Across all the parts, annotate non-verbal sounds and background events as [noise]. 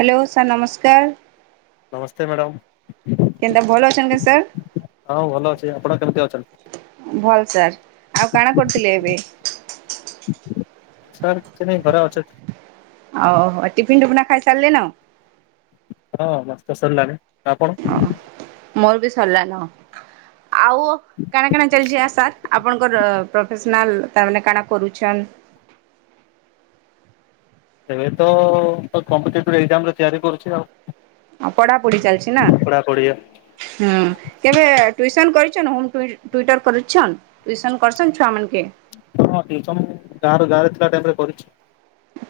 Hello sir ନମସ୍କାର। ନମସ୍ତେ madam. କେନ୍ତା ଭଲ ଅଛନ୍ କେ ସାର୍। ହଁ ଭଲ ଅଛି ଆପଣ କେମିତି ଭଲ୍ ସାର୍ ଅଛନ୍ତି। ଆଉ କାଣା କରୁଥିଲେ ଏବେ? ସାର୍ [unintelligible] ଆଉ ଟିଫିନ ଟିିଫନା ଖାଇ ସାରିଲେ ନ। ହଁ ମସ୍ତ ସରିଲାଣି ଆପଣ? ଓ ମୋର ବି ସରିଲାନ। ଆଉ କାଣା କଣା ଚାଲିଛି ଆ ସାର୍ ଆପଣଙ୍କର ପ୍ରଫେସନାଲ ତାମାନୋନ କାଣା କରୁଛନ୍? ଏବେ ତ କମ୍ପିଟେଟିଭ ଏଜାମ ତିଆରି କରୁଛି ଆଉ। ଆ ପଢାପଢି ଚାଲିଛି ନା ପଢାପଢି ହଁ କେବେ ଟ୍ୟୁସନ୍ କରି [unintelligible] ଟ୍ୟୁସନ କରଛନ୍ ଛୁଆ ମାନ କେ। ହଁ [unintelligible] ଗାଁ ଗାଁରେ ଥିଲା ଟାଇମ ରେ କରିଛି।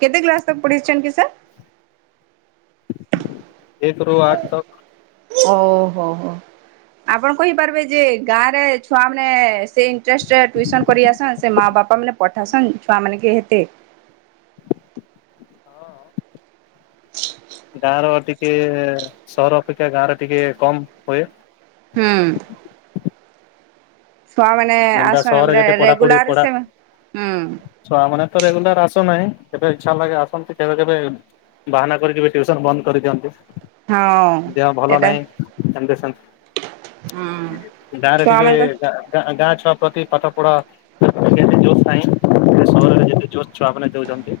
କେତେ କ୍ଲାସ ତ ପଢିଛନ୍ତି କି ସାର୍ ଏକ ରୁ ଆଠ ତ ଓହୋ ହୋ ଆପଣ କହିପାରିବେ ଯେ ଗାଁରେ ଛୁଆ ମାନେ ସେ ଇଣ୍ଟରେଷ୍ଟରେ ଟ୍ୟୁସନ୍ କରିଆସନ୍ ସେ ମା ବାପ ଲୋକମାନେ ପଠାସନ୍ ଛୁଆ ମାନେ କି ହେତେ ହଁ ଗାଁର ଟିକ ଟିକେ ସହର ଅପେକ୍ଷା ଗାଁରେ ଟିକେ କମ ହୁଏ। ହୁଁ ଛୁଆମାନେ ଦଣ୍ଡା ଆସନ୍ ସହରରେ ବୋଲେ ଯେତେ ପଢ଼ାପଢ଼ି ରେଗୁଲାର ପଢ଼ା ସେ ହୁଁ ଛୁଆମାନେ ତ ରେଗୁଲାର ଆସୁ ନାହିଁ। କେବେ ଇଚ୍ଛା ଲାଗେର ଆସନ୍ତି କେବେ କେବେ ବାହାନା କରିକି ବି ଟିଉସନ ବନ୍ଦ କରିଦିଅନ୍ତି। ହଁ ଦେହ ଭଲ ଏଟା ନାହିଁ ଏମତି ହୁଁ। ସେମତି ଗାଁ ରେ ଟିକେ ଛୁଆମାନଙ୍କ ଗାଁ ଗାଁ ଗାଁ ଛୁଆ ପ୍ରତି ପାଠ ପଢ଼ା ଜୋସ୍ ନାହିଁ ସହରରେ ଯେ ଜୋସ୍ ଛୁଆ ମାନେ ଦେଉଛନ୍ତି।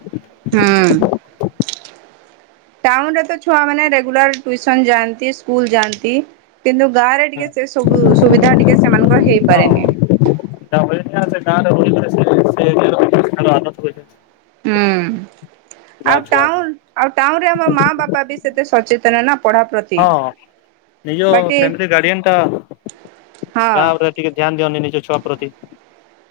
ଟାଉନ ରେ ତ ଛୁଆ ମାନେ ରେଗୁଲାର ଟିଉସନ ଯାଆନ୍ତି ସ୍କୁଲ ଯାଆନ୍ତି। କିନ୍ତୁ ଗାଁ ରେ ଟିକେ ସେ ସବୁ ସୁବିଧା ଟିକେ ସେମାନଙ୍କର ହେଇପାରେନି। ଗାଁର ବୋଲିକିରି ସେ ସେ ଏରିଆର ହୁଁ ଆଉ ଛୁଆ ଟାଉନ୍ ଆଉ ଟାଉନ୍ ରେ ଆମ ମା ବାପା ବି ସେତେ ସଚେତନ ନା। ପଢା ପ୍ରତି ହଁ ନିଜ ବାକି ଫ୍ୟାମିଲି ଗାର୍ଡିଆନ ଟା ହଁ ଗାଁ ରେ ଟିକେ ଧ୍ୟାନ ଦିଅନ୍ତିନି ନିଜ ଛୁଆକୁ ଙ୍କ ପ୍ରତି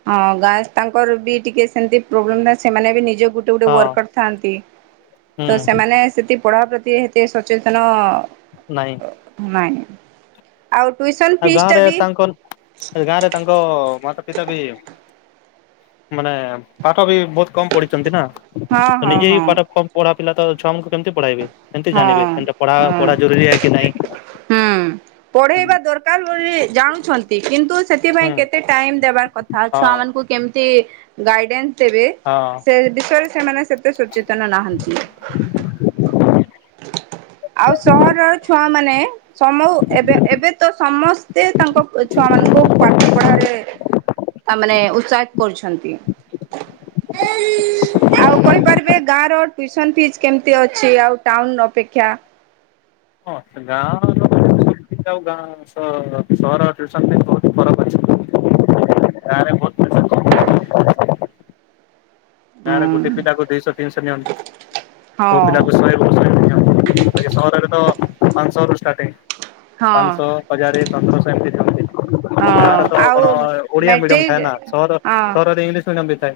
ହଁ ଗାଁରେ ତାଙ୍କର ବି ଟିକେ ସେମତି ପ୍ରୋବ୍ଲେମ ନା ସେମାନେ ବି ନିଜ ଗୋଟେ ଗୋଟେ ହଁ ୱାର୍କର ଥାନ୍ତି ହୁଁ ତ ସେମାନେ ସେଠି ପଢ଼ା ପ୍ରତି ଏତେ ସଚେତନ ନାଇଁ ନାଇଁ ଆଉ ଗାଁରେ ବି ତାଙ୍କ ଗାଁ ରେ ତାଙ୍କ ମାତା ପିତା ବି [inaudible] ମାନେ ପାଠ ବି ବହୁତ କମ ପଢ଼ିଛନ୍ତି ନା। ହଁ ତ ହଁ ନିଜେ ହି ହଁ ପାଠ କମ୍ ପଢ଼ା ପିଲା ତ ଛୁଆ କେମତି ପଢ଼ାଇବେ କେମତି ହଁ ଜାଣିବେ କେମତି ପଢ଼ା ହଁ। ପଢ଼ା ଜରୁରୀ କି ନାଇଁ। [inaudible] ହୁଁ। ପଢ଼େଇବା ଦରକାର ବୋଲି ଜାଣୁଛନ୍ତି କିନ୍ [unintelligible] ସେଥିପାଇଁ କେତେ ଟାଇମ ଦେବାର କଥା। ଆଉ ହଁ ଛୁଆ ମାନଙ୍କୁ କେମିତି ଗାଇଡ଼ାନ୍ସ ତେବେ ହଁ। ସେ ବିଷୟରେ ସେମାନେ ସେତେ ସଚେତନ ନାହାଁନ୍ତି। ଆଉ ସହରର ଛୁଆ ମାନେ ସମୁ ଏବେ ଏବେ ତ ସମସ୍ତେ ତାଙ୍କ ଛୁଆ ମାନଙ୍କୁ ପାଠ ପଢ଼ାରେ ତା ମାନେ ସାହାଯ୍ୟ କରୁଛନ୍ତି ଆଉ କହିପାରିବେ ଗାଁର ଟିଉସନ ଫିସ୍ କେମିତି ଅଛି ଆଉ ଟାଉନ୍ ଅପେକ୍ଷା ହଁ ଗାଁ ଲୋକ ଆ ଗାଁ ସହର ଆଉ ସହରଟ ଟିଉସନ୍ ଫି ବହୁତ ଫରକ ଅଛି ଗାଁରେ ବହୁତ ପଇସା ଗାଁରେ ଗୋଟେ ହୁଁ ପିଲାକୁ ଦୁଇଶହ ତିନିଶହ ନିଅନ୍ତି ମୋଉ ହଁ। ପିଲାକୁ ଶହେଶହ ନିଅନ୍ତି ଆ ସହରରେ ତ ପାଞ୍ଚଶହ ରୁ ଷ୍ଟାର୍ଟିଂ। ହଁ ପାଂସ ହଜାରେ ତନ୍ଦରସ ଏମିତି ହଁ ଗାଁରେ ତ ଆଉ କଣ ଓଡିଆ ମିଡିମ ମେଟ୍ରିକ୍ ଥାଏ ନା ସହର ହଁ। ସହରରେ ଇଂଲିଶ ମିଡିୟମ [inaudible]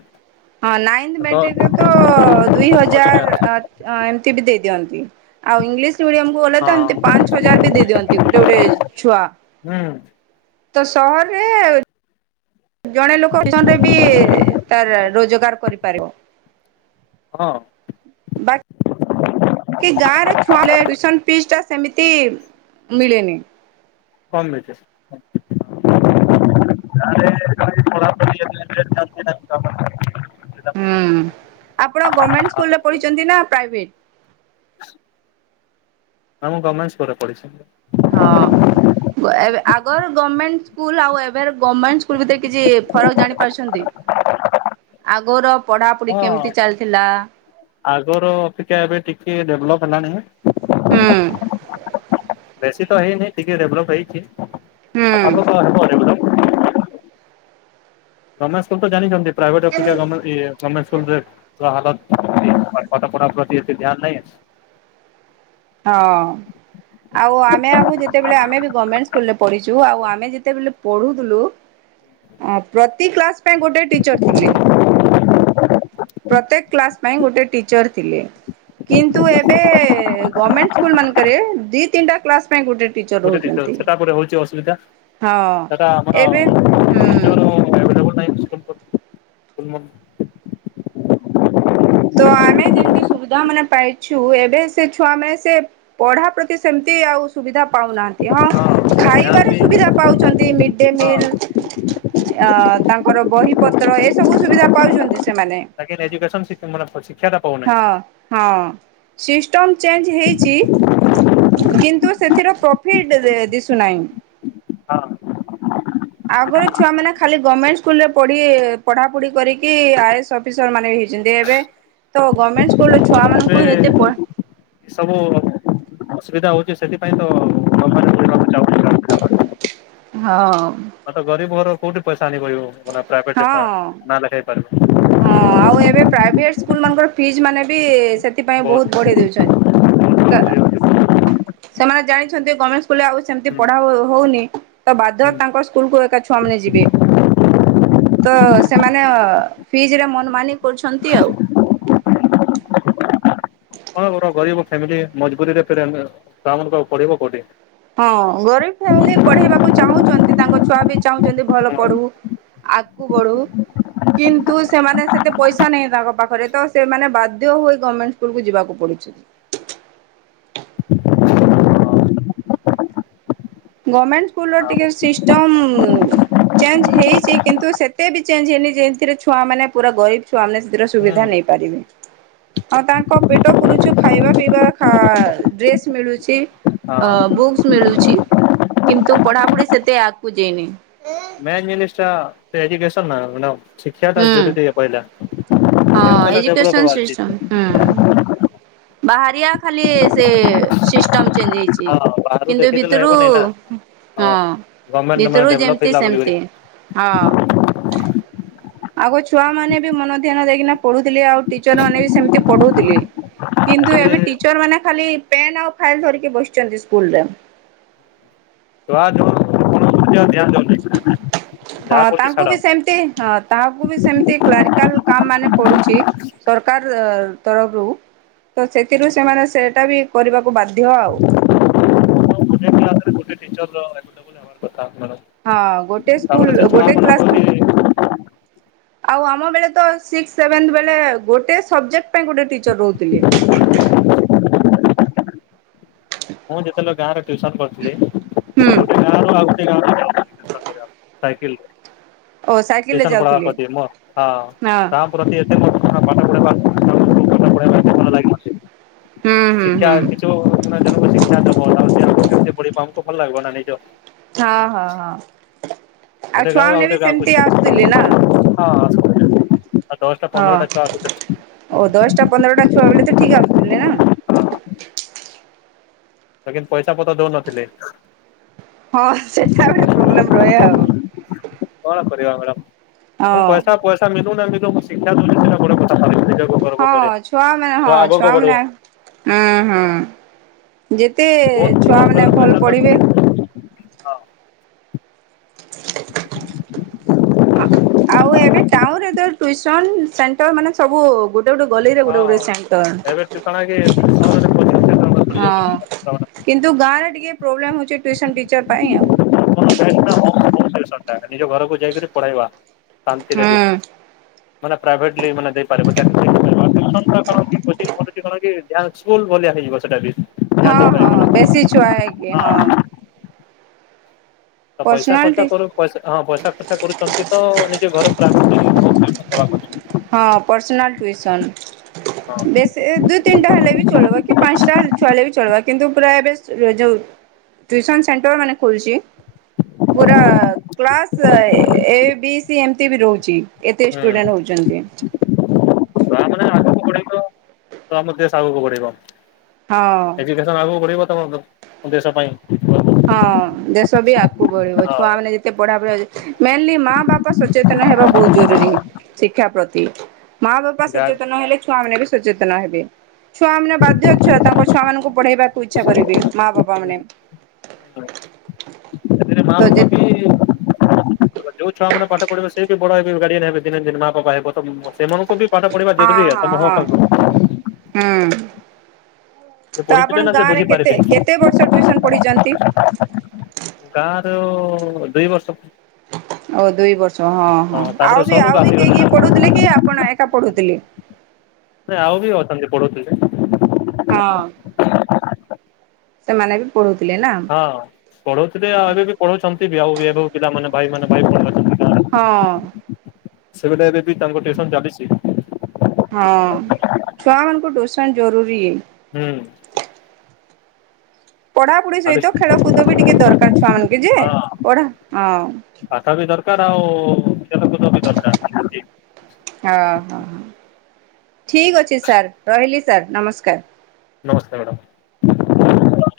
ହଁ ନାଇନ୍ଥ ମେଟ୍ରିକରେ ତ ଦୁଇ ଅଧିକାଂଶ। ହଜାର ଏମତି ବି ଦେଇ ଦିଅନ୍ତି ଆଉ ଇଂଲିଶ ମିଡିଅମକୁ ଗଲେ ତ ହଁ ଏମିତି ପାଞ୍ଚ ହଜାର ବି ଦେଇ ଦିଅନ୍ତି ଗୋଟେ ଗୋଟେ ଛୁଆ। ହୁଁ ତ ସହରରେ ଜଣେ ଲୋକ [unintelligible] ରେ ବି ତାର ରୋଜଗାର କରିପାରିବ। ହଁ କି ଗାଁରେ ଛୁଆଲେ ଟ୍ୟୁସନ୍ ଫିସ୍ ଟା ସେମିତି ମିଳେନି। କମ୍ [unintelligible] ହୁଁ ଆପଣ ଗଭର୍ଣମେଣ୍ଟ ଆଉ ସ୍କୁଲରେ ପଢିଛନ୍ତି ନା ପ୍ରାଇଭେଟ? ନା ମୁଁ ଗଭମେଣ୍ଟ ସ୍କୁଲରେ ପଢ଼ିଚି। ହଁ ଆଗ ଗମେଣ୍ଟ ସ୍କୁଲ ଆଉ ଏବେର ଗମେଣ୍ଟ ସ୍କୁଲ ଭିତରେ କିଛି ଫରକ ଜାଣି ପାରୁଛନ୍ତି ଆଗର ପଢାପଢି ହଁ କେମିତି ଚାଲିଥିଲା? ଆଗର ଅପେକ୍ଷା ଏବେ ଟିକେ ଡେଭଲପ ହେଲାଣିଁ। ହୁଁ ବେଶୀ ତ ହେଇନି ଟିକେ ଡେଭଲପ ହେଇଛି। ହଁ। ଆଉ ଆ। ରମେଶକୁଲ ତ ଜାଣିଛନ୍ତି। ପ୍ରାଇଭେଟ ଅପେକ୍ଷା ଗଭ୍ମେଣ୍ଟ ଇଏ ତମେ ସବୁରେ [unintelligible] ପଢ଼ାର ପ୍ରତି ଏତେ ଧ୍ୟାନ ନାଇଁ ହଁ ଆଉ ଆମେ ଆ ଯେତେବେଳେ ଆମେ ବି ଗଭ୍ମେଣ୍ଟ ରେ ପଢିଚୁ ଆଉ ଆମେ ଯେତେବେଳେ ପଢୁଥିଲୁ ପ୍ରତି କ୍ଲାସ ପାଇଁ ଗୋଟେ ଟିଚର ଥିଲେ। [inaudible] ପ୍ରତ୍ୟେକ କ୍ଲାସ ପାଇଁ ଗୋଟେ ଟିଚର ଥିଲେ କିନ୍ତୁ ଏବେ ଗମେଣ୍ଟ ସ୍କୁଲ ମାନଙ୍କରେ ଦି ତିନିଟା କ୍ଲାସ ପାଇଁ ଗୋଟେ ଟିଚର୍ ଗୋଟେ ଟିଚର ଦ ରହୁଛନ୍ତି। ସେଟା ପରେ ହଉଛି ଅସୁବିଧା ହଁ ସେଟା ଆମର ଏବେ ହୁଁ ଟିଚର ଓ [unintelligible] [unintelligible] ତ ଆମେ ଯେମିତି ସୁବିଧା ମାନେ ପାଇଛୁ ଏବେ ସେ ଛୁଆ ମାନେ ସେ ପଢା ପ୍ରତି ସେମିତି ଆଉ ସୁବିଧା ପାଉନାହାନ୍ତି। ହଁ ଧ୍ୟାନ ଖାଇବାରେ ବି ହଁ ସୁବିଧା ପାଉ ମିଡ ଡେ ମିଲ ଅ ତାଙ୍କର ବହି ପତ୍ର ଏସବୁ ସୁବିଧା ପାଉଛନ୍ତି ସେମାନେ। ତାି ଏଜୁକସନ ଶି ହଁ ହଁ ଶିଷ୍ ଟନ ଚେଞ୍ଜ୍ ହେଇଚି କିନ୍ତୁ ସେଥିର ପ୍ରଫିଟ୍ ଦିଶୁନାହିଁ। ହଁ। ଆଗରେ ଛୁଆ ମାନେ ଖାଲି ଗମେଣ୍ଟ ସ୍କୁଲ୍ ରେ ପଢ଼ି ପଢ଼ା ପୁଢ଼ି କରିକି ଆଇଏସ୍ ଅଫିସର ମାନେ ହେଇଛନ୍ତି। ଏବେ ତ ଗମେଣ୍ଟ୍ ସ୍କୁଲ୍ ର ଛୁଆ ମାନଙ୍କୁ ଏତେ ପ ଏ ସବୁ ଅସୁବିଧା ହୋଉଚି ସେଥିପାଇଁ ତ [unintelligible] ହଁ। ହ ତ ଗରିବ ଘର କୋଉଠି ପଇ ହଁ ଆଉ ଏବେ ପ୍ରାଇଭେଟ୍ ସ୍କୁଲ [unintelligible] ମାନଙ୍କର ଫିଜ୍ ମାନେ ବି ସେଥିପାଇଁ ବହୁତ ବଢେଇ ଦେଉଛଇଁ କା ସେମାନେ ଜାଣିଛନ୍ତି ଗର୍ମେଣ୍ଟ୍ ସ୍କୁଲ୍ ରେ ଆଉ ସେମିତି ହୁଁ ପଢା ହଉନି। ତ ବାଧ୍ୟ ହୁଁ ତାଙ୍କ ସ୍କୁଲ୍ କୁ ଏକା ଛୁଆ ମାନ ଯିବେ। ତ ସେମାନ ଫିଜ୍ ରେ ମନ୍ ମି କରୁଛନ୍ତି ଆଉ। [inaudible] ମୋର ଗରିବ ଫ୍ୟାମିଲି ମଜ୍ ବୁରିରେ ଫେରେ ଛୁଆ ମାନକୁ ପଢେଇବ କୋଉଠି? ହଁ ଗରିବ୍ ଫ୍ୟାମିଲି ପଢେଇବାକୁ ଚାହୁଁଛନ୍ତି ତାଙ୍କ ଛୁଆ ବି ଚାହୁଁଛନ୍ତି ଭଲ ହଁ ପଢୁ। ଆଗକୁ ବଢୁ କିନ୍ତୁ, ସେମାନେ ସେତେ ପଇସା ନାହିଁ ତାଙ୍କ ପାଖରେ। ତ ସେମାନେ ବାଧ୍ୟ ହୋଇ ଗମେଣ୍ଟ ସ୍କୁଲକୁ ଯିବାକୁ ପଡୁଛି। [inaudible] ଗମେଣ୍ଟ୍ ସ୍କୁଲ୍ ର ଆଉ ଟିକେ ସିଷ୍ଟମ୍ ଚେଞ୍ଜ୍ ହେଇଚି କିନ୍ତୁ ସେତେ ବି ଚେଞ୍ଜ୍ ହେଇନି। ଯେଇଥିରେ ଛୁଆ ମାନ ପୁରା ଗରିବ ଛୁଆ ସେଥିରେ ହୁଁ ସୁବିଧା ନେଇପାରିବେ। ଆଉ ତାଙ୍କ ପେଟ ପୁରୁଛୁ ଖାଇବା ପିଇବା ଡ୍ରେସ୍ ମିଳୁଛି ହଁ। ବୁକ୍ସ୍ ମିଳୁଛି। କିନ୍ତୁ ପଢାପୁଢି ସେତେ ଆଗ୍ କୁ ଯାଇନି। ମେନ୍ ଯିନିଷ୍ ଟା ଏଜୁକେସନ୍ ନା ହୁଁ। ହଁ ଏଜୁକେସନ୍ ସିଷ୍ଟମ୍ ହୁଁ। [unintelligible] ବାହାରିଆ ଖାଲି ସେ ସିଷ୍ଟମ୍ ଚେଞ୍ ହେଇଚି କିନ୍ତୁ ଭିତୁରୁ ହେବନି ନା ହଁ ଗଭର୍ଣ୍ଣମେଣ୍ଟ ମାନେ ଭିତରୁ ଯେମ୍ ଡେଭଲପ ତି ହେଲା ବୋଲିକରି ସେମତି ହଁ। [inaudible] ଆଗ ଛୁଆ ମାନେ ବି ମନ ଧ୍ୟାନ ଦେଇକିନା ପଢୁଥିଲେ। ଆଉ ଟିଚର ମାନେ ବି ସେମିତି ପଢଉଥିଲେ। କିନ୍ତୁ ଆଜି ଏବେ ଟିଚର୍ ମାନେ ଖାଲି ପେନ୍ ଆଉ ଫାଇଲ୍ ଧରିକି ବସିଚନ୍ତି ସ୍କୁଲ୍ ରେ। [inaudible] [unintelligible] ହଁ ଯାହା କରୁଛି ତାଙ୍କୁ ଛାଡ ବି ସେମ୍ତି ହଁ ତାଙ୍କୁ ବି ସେମ୍ତି କ୍ଲାରିକାଲ୍ କାମ ମାନେ ପଡୁଛି। ସରକାର ତରଫ୍ ରୁ ତ ସେଥିରୁ ସେମାନେ ସେଟା ବି କରିବା [unintelligible] [unintelligible] ହଁ ଗୋଟେ ସ୍କୁଲ୍ ତାପରେ ସେ ଛୁଆ ଗୋଟେ କ୍ଲାସ୍ ପା ମାନଙ୍କୁ ଆଉ ଆମ ବେଳେ ତ ସିକ୍ସ୍ ସେଭେନ୍ତ୍ ବେଳେ ଗୋଟେ ସବ୍ଜେକ୍ଟ୍ ପାଇଁ ଗୋଟେ ଟିଚର୍ ରହୁଥିଲେ। ମୁଁ ଜତଲ ଗାଁ ରେ କରିଥିଲେ ହୁଁ ଗୋଟେ ଗାଁର ଆଉ ଗୋଟେ ଗାଁ ର ସାଇକେଲ୍। ଓ ସାଇକେଲରେ ଯାଉଥିଲେ ହଁ [unintelligible] [unintelligible] ହୁଁ [unintelligible] ହୁଁ ହୁଁ। ତେଲ ପଢିବୁ ଆମୁକୁ ଭଲ୍ ଲାଗିବ ନାଁ ନିଜ ହଁ ହଁ ହଁ। ଗୋଟେ ଗାଁ ଆଉ ଛୁଆମାନେ ବି ଗୋଟେ ଗାଁ ସେମିତି ଆସୁଥିଲେ ନା କ ହଁ। ଆସୁଥିଲେ ଆଉ ଦଶଟା ହଁ ପନ୍ଦରଟା ଛୁଆ ଆସୁଥିଲେ ଓ ଦଶଟା ପନ୍ଦରଟା ଛୁଆ ବେଳେ ତ ଠିକ ଆସୁଥିଲେ ନା। ଲକନ୍ତ ପଇସା ପତ୍ର ଦଉନଥିଲେ। ହଁ ସେଟା ଗୋଟେ ପ୍ରୋବ୍ଲେମ ରହେ ଆଉ। ହଁ ପଇସା ପଇସା ମିଲୁ ନା ମିଲୁ ଶିକ୍ଷା ଦଉଛି ସେଟା ବଡ଼ କଥା। ଭାବିବି ନିଜକୁ ଗର୍ବ କରେ ହଁ ଛୁଆମାନେ ହଁ ଛୁଆ ଆଗକୁ ବଢିବ ଛୁଆମାନେ ହଁ ହଁ। ଯେତେ ବହୁତ ଛୁଆ ମାନେ ରୋଜଗାର ଭଲ ପଇସା ପଢିବେ ତ ହଁ। [inaudible] ହ ଆଉ ଏବେ ଟାଉନରେ ତ ଟୁଇସନ ସେଣ୍ଟର ମାନେ ସବୁ ଗୋ ହଁ ଦୟବଟୁ ଚଣ ହଁ କିନ୍ତୁ ଗାଁରେ ଟିକେ ପ୍ରୋବ୍ଲେମ୍ ହେଉଛି ଟ୍ୟୁସନ୍ ଟିଚର୍ ପାଇଁ ଆଉ। କଣ ବେଷ୍ଟ ନା ହୋମ ହୋମ ଟିଉସନ ନିଜ ଘରକୁ ଯାଇକରି ପଢେଇବା। ଶାନ୍ତିରେଠ। ହୁଁ [unintelligible] ହଁ ହଁ ବେଶିଛୁଆ ହେ କି ହଁ। ତ ପଇସା ପର୍ସନାଲ ଖର୍ଚା ଟି କରୁ ପଇସା ହଁ ପଇସା ଖର୍ଚା କରୁଛନ୍ତି ତ ନିଜେ ଘର [unintelligible] ହଁ ପର୍ସନାଲ ଟୁଇସନ୍ ହଁ ବେସି ଦୁଇ ତିନିଟା ହେଲେ ବି ଚଳିବ କି ପାଞ୍ଚଟା ଛୁଆ ହେଲେ ବି ଚଳିବ କିନ୍ତୁ ପୁରା ଏବେ ଯେଉ ଟିୟୁସନ୍ ସେଣ୍ଟର ମାନେ ଖୋଲୁଛି ପୁରା କ୍ଲାସ୍ ଏ ବି ସି ଏମିତି ବି ରହୁଚି। ଏତେ ଷ୍ଟୁଡଣ୍ଟେ ହ ଯିବେ ତାପରେ ଆଗକୁ ବଢେଇବ ତ ଆମ ଦେଶ ଆଗକୁ ବଢିବ। ହଁ। ଏଜୁକେସନ୍ ଆଗୁକୁ ବଢ଼ିବ [unintelligible] ଦେଶ ପାଇଁ। ହଁ ଦେଶ ବି ଆଗକୁ ବଢିବ ଛୁଆ ମାନେ ଯେତେ ପଢା ବଢି ମେଲି ମା ବାପା ସଚେତନ ହେବା ବହୁତୁ ଜରୁରୀ ଶିକ୍ଷା ପ୍ରତି। ମା ବାପା ଗାର୍ଡ ସଚେତନ ହେଲେ ଛୁଆ ମାନେ ବି ସଚେତନ ହେବେ। ଛୁଆ ମାନେ ବାଧ୍ୟ ଛୁଆ ତାଙ୍କ ଛୁଆ ମାନଙ୍କୁ ପଢେଇବାକୁ ଇଚ୍ଛା କରିବେ ମାଆ ବାପ୍ ହୁଁ କଣେ ସେଥିରେ ମା ତ ବାପା ଯେତ୍ ବି [inaudible] ଯୋଉ ଛୁଅମାନ ପାଠ ପଢିବ ସେଇ [unintelligible] ବଡ ହେଇକି ଗାର୍ଡିଏନ୍ ହେବେ ଦିନେ ନା ଦିନ୍ ମା ବାପା ହେବ ତ ମଙ୍ଗ୍ ସେମାନଙ୍କୁ ବି ପାଠ ପଢିବା ହଁ ହଁ ଜରୁରୀ ହଁ ହୁଁ। [unintelligible] ସେ ତ ଆପଣ ପଢିଥିବେ ନା ସେ ଗାଁରେ କେତେ ବୁଝିପାରିବେ କେତେ ବର୍ଷ ଟ୍ୟୁସନ ପଢିଛନ୍ତି? [inaudible] ଗାଁଆର ହଁ ଦୁଇ ବର୍ଷ। ଓ ଦୁଇ ବର୍ ହଁ ହଁ ଆଉ ତାପରେ ବି ସହରକୁ ଆଉ ବି କେହି ଆସିଗଲେ କେହି ନା କି ପଢୁଥିଲେ କି ଆପଣ ଏକା ପଢୁଥିଲେ? ନାଇଁ ଆଉ ବି ଅଛନ୍ତି ପଢ଼ୁଥିଲେ ହଁ ସେମାନେ ବି ପଢୁ ହଁଅ, ପଢଉଥିଲେ ଆଉ ଏବେ ବି ପଢଉଛନ୍ତି ବି ଆଉ ଏବେ ପିଲାମାନେ। ଭାଇମାନେ ଭାଇମାନେ ଅଛନ୍ତି। ହଁଅଅ ସେବେଠୁ ଏବେ ବି ତାଙ୍କ ଟ୍ୟୁସନ ଚାଲିଛି ହଁଅ ଛୁଆମାନଙ୍କୁ ଟ୍ୟୁସନ ଜରୁରୀ ହୁଁ। ପଢାପଢି ସହିତ ଚାଲିଛି ଖେଳକୁଦ ବି ଟିକେ ଦରକାର ଛୁଆମାନଙ୍କୁ ଯେ, ହଁ। ପଢା ହଁ ପାଠ ବି ଦରକାର ଆଉ ଖେଳକୁଦ ବି ଦରକାର ହଁ ହଁହଁ ଠିକ୍ ଅଛି ସାର୍ ରହିଲି ସାର୍ ନମସ୍କାର୍। ନମସ୍କାର ମ୍ୟାଡ଼ାମ୍।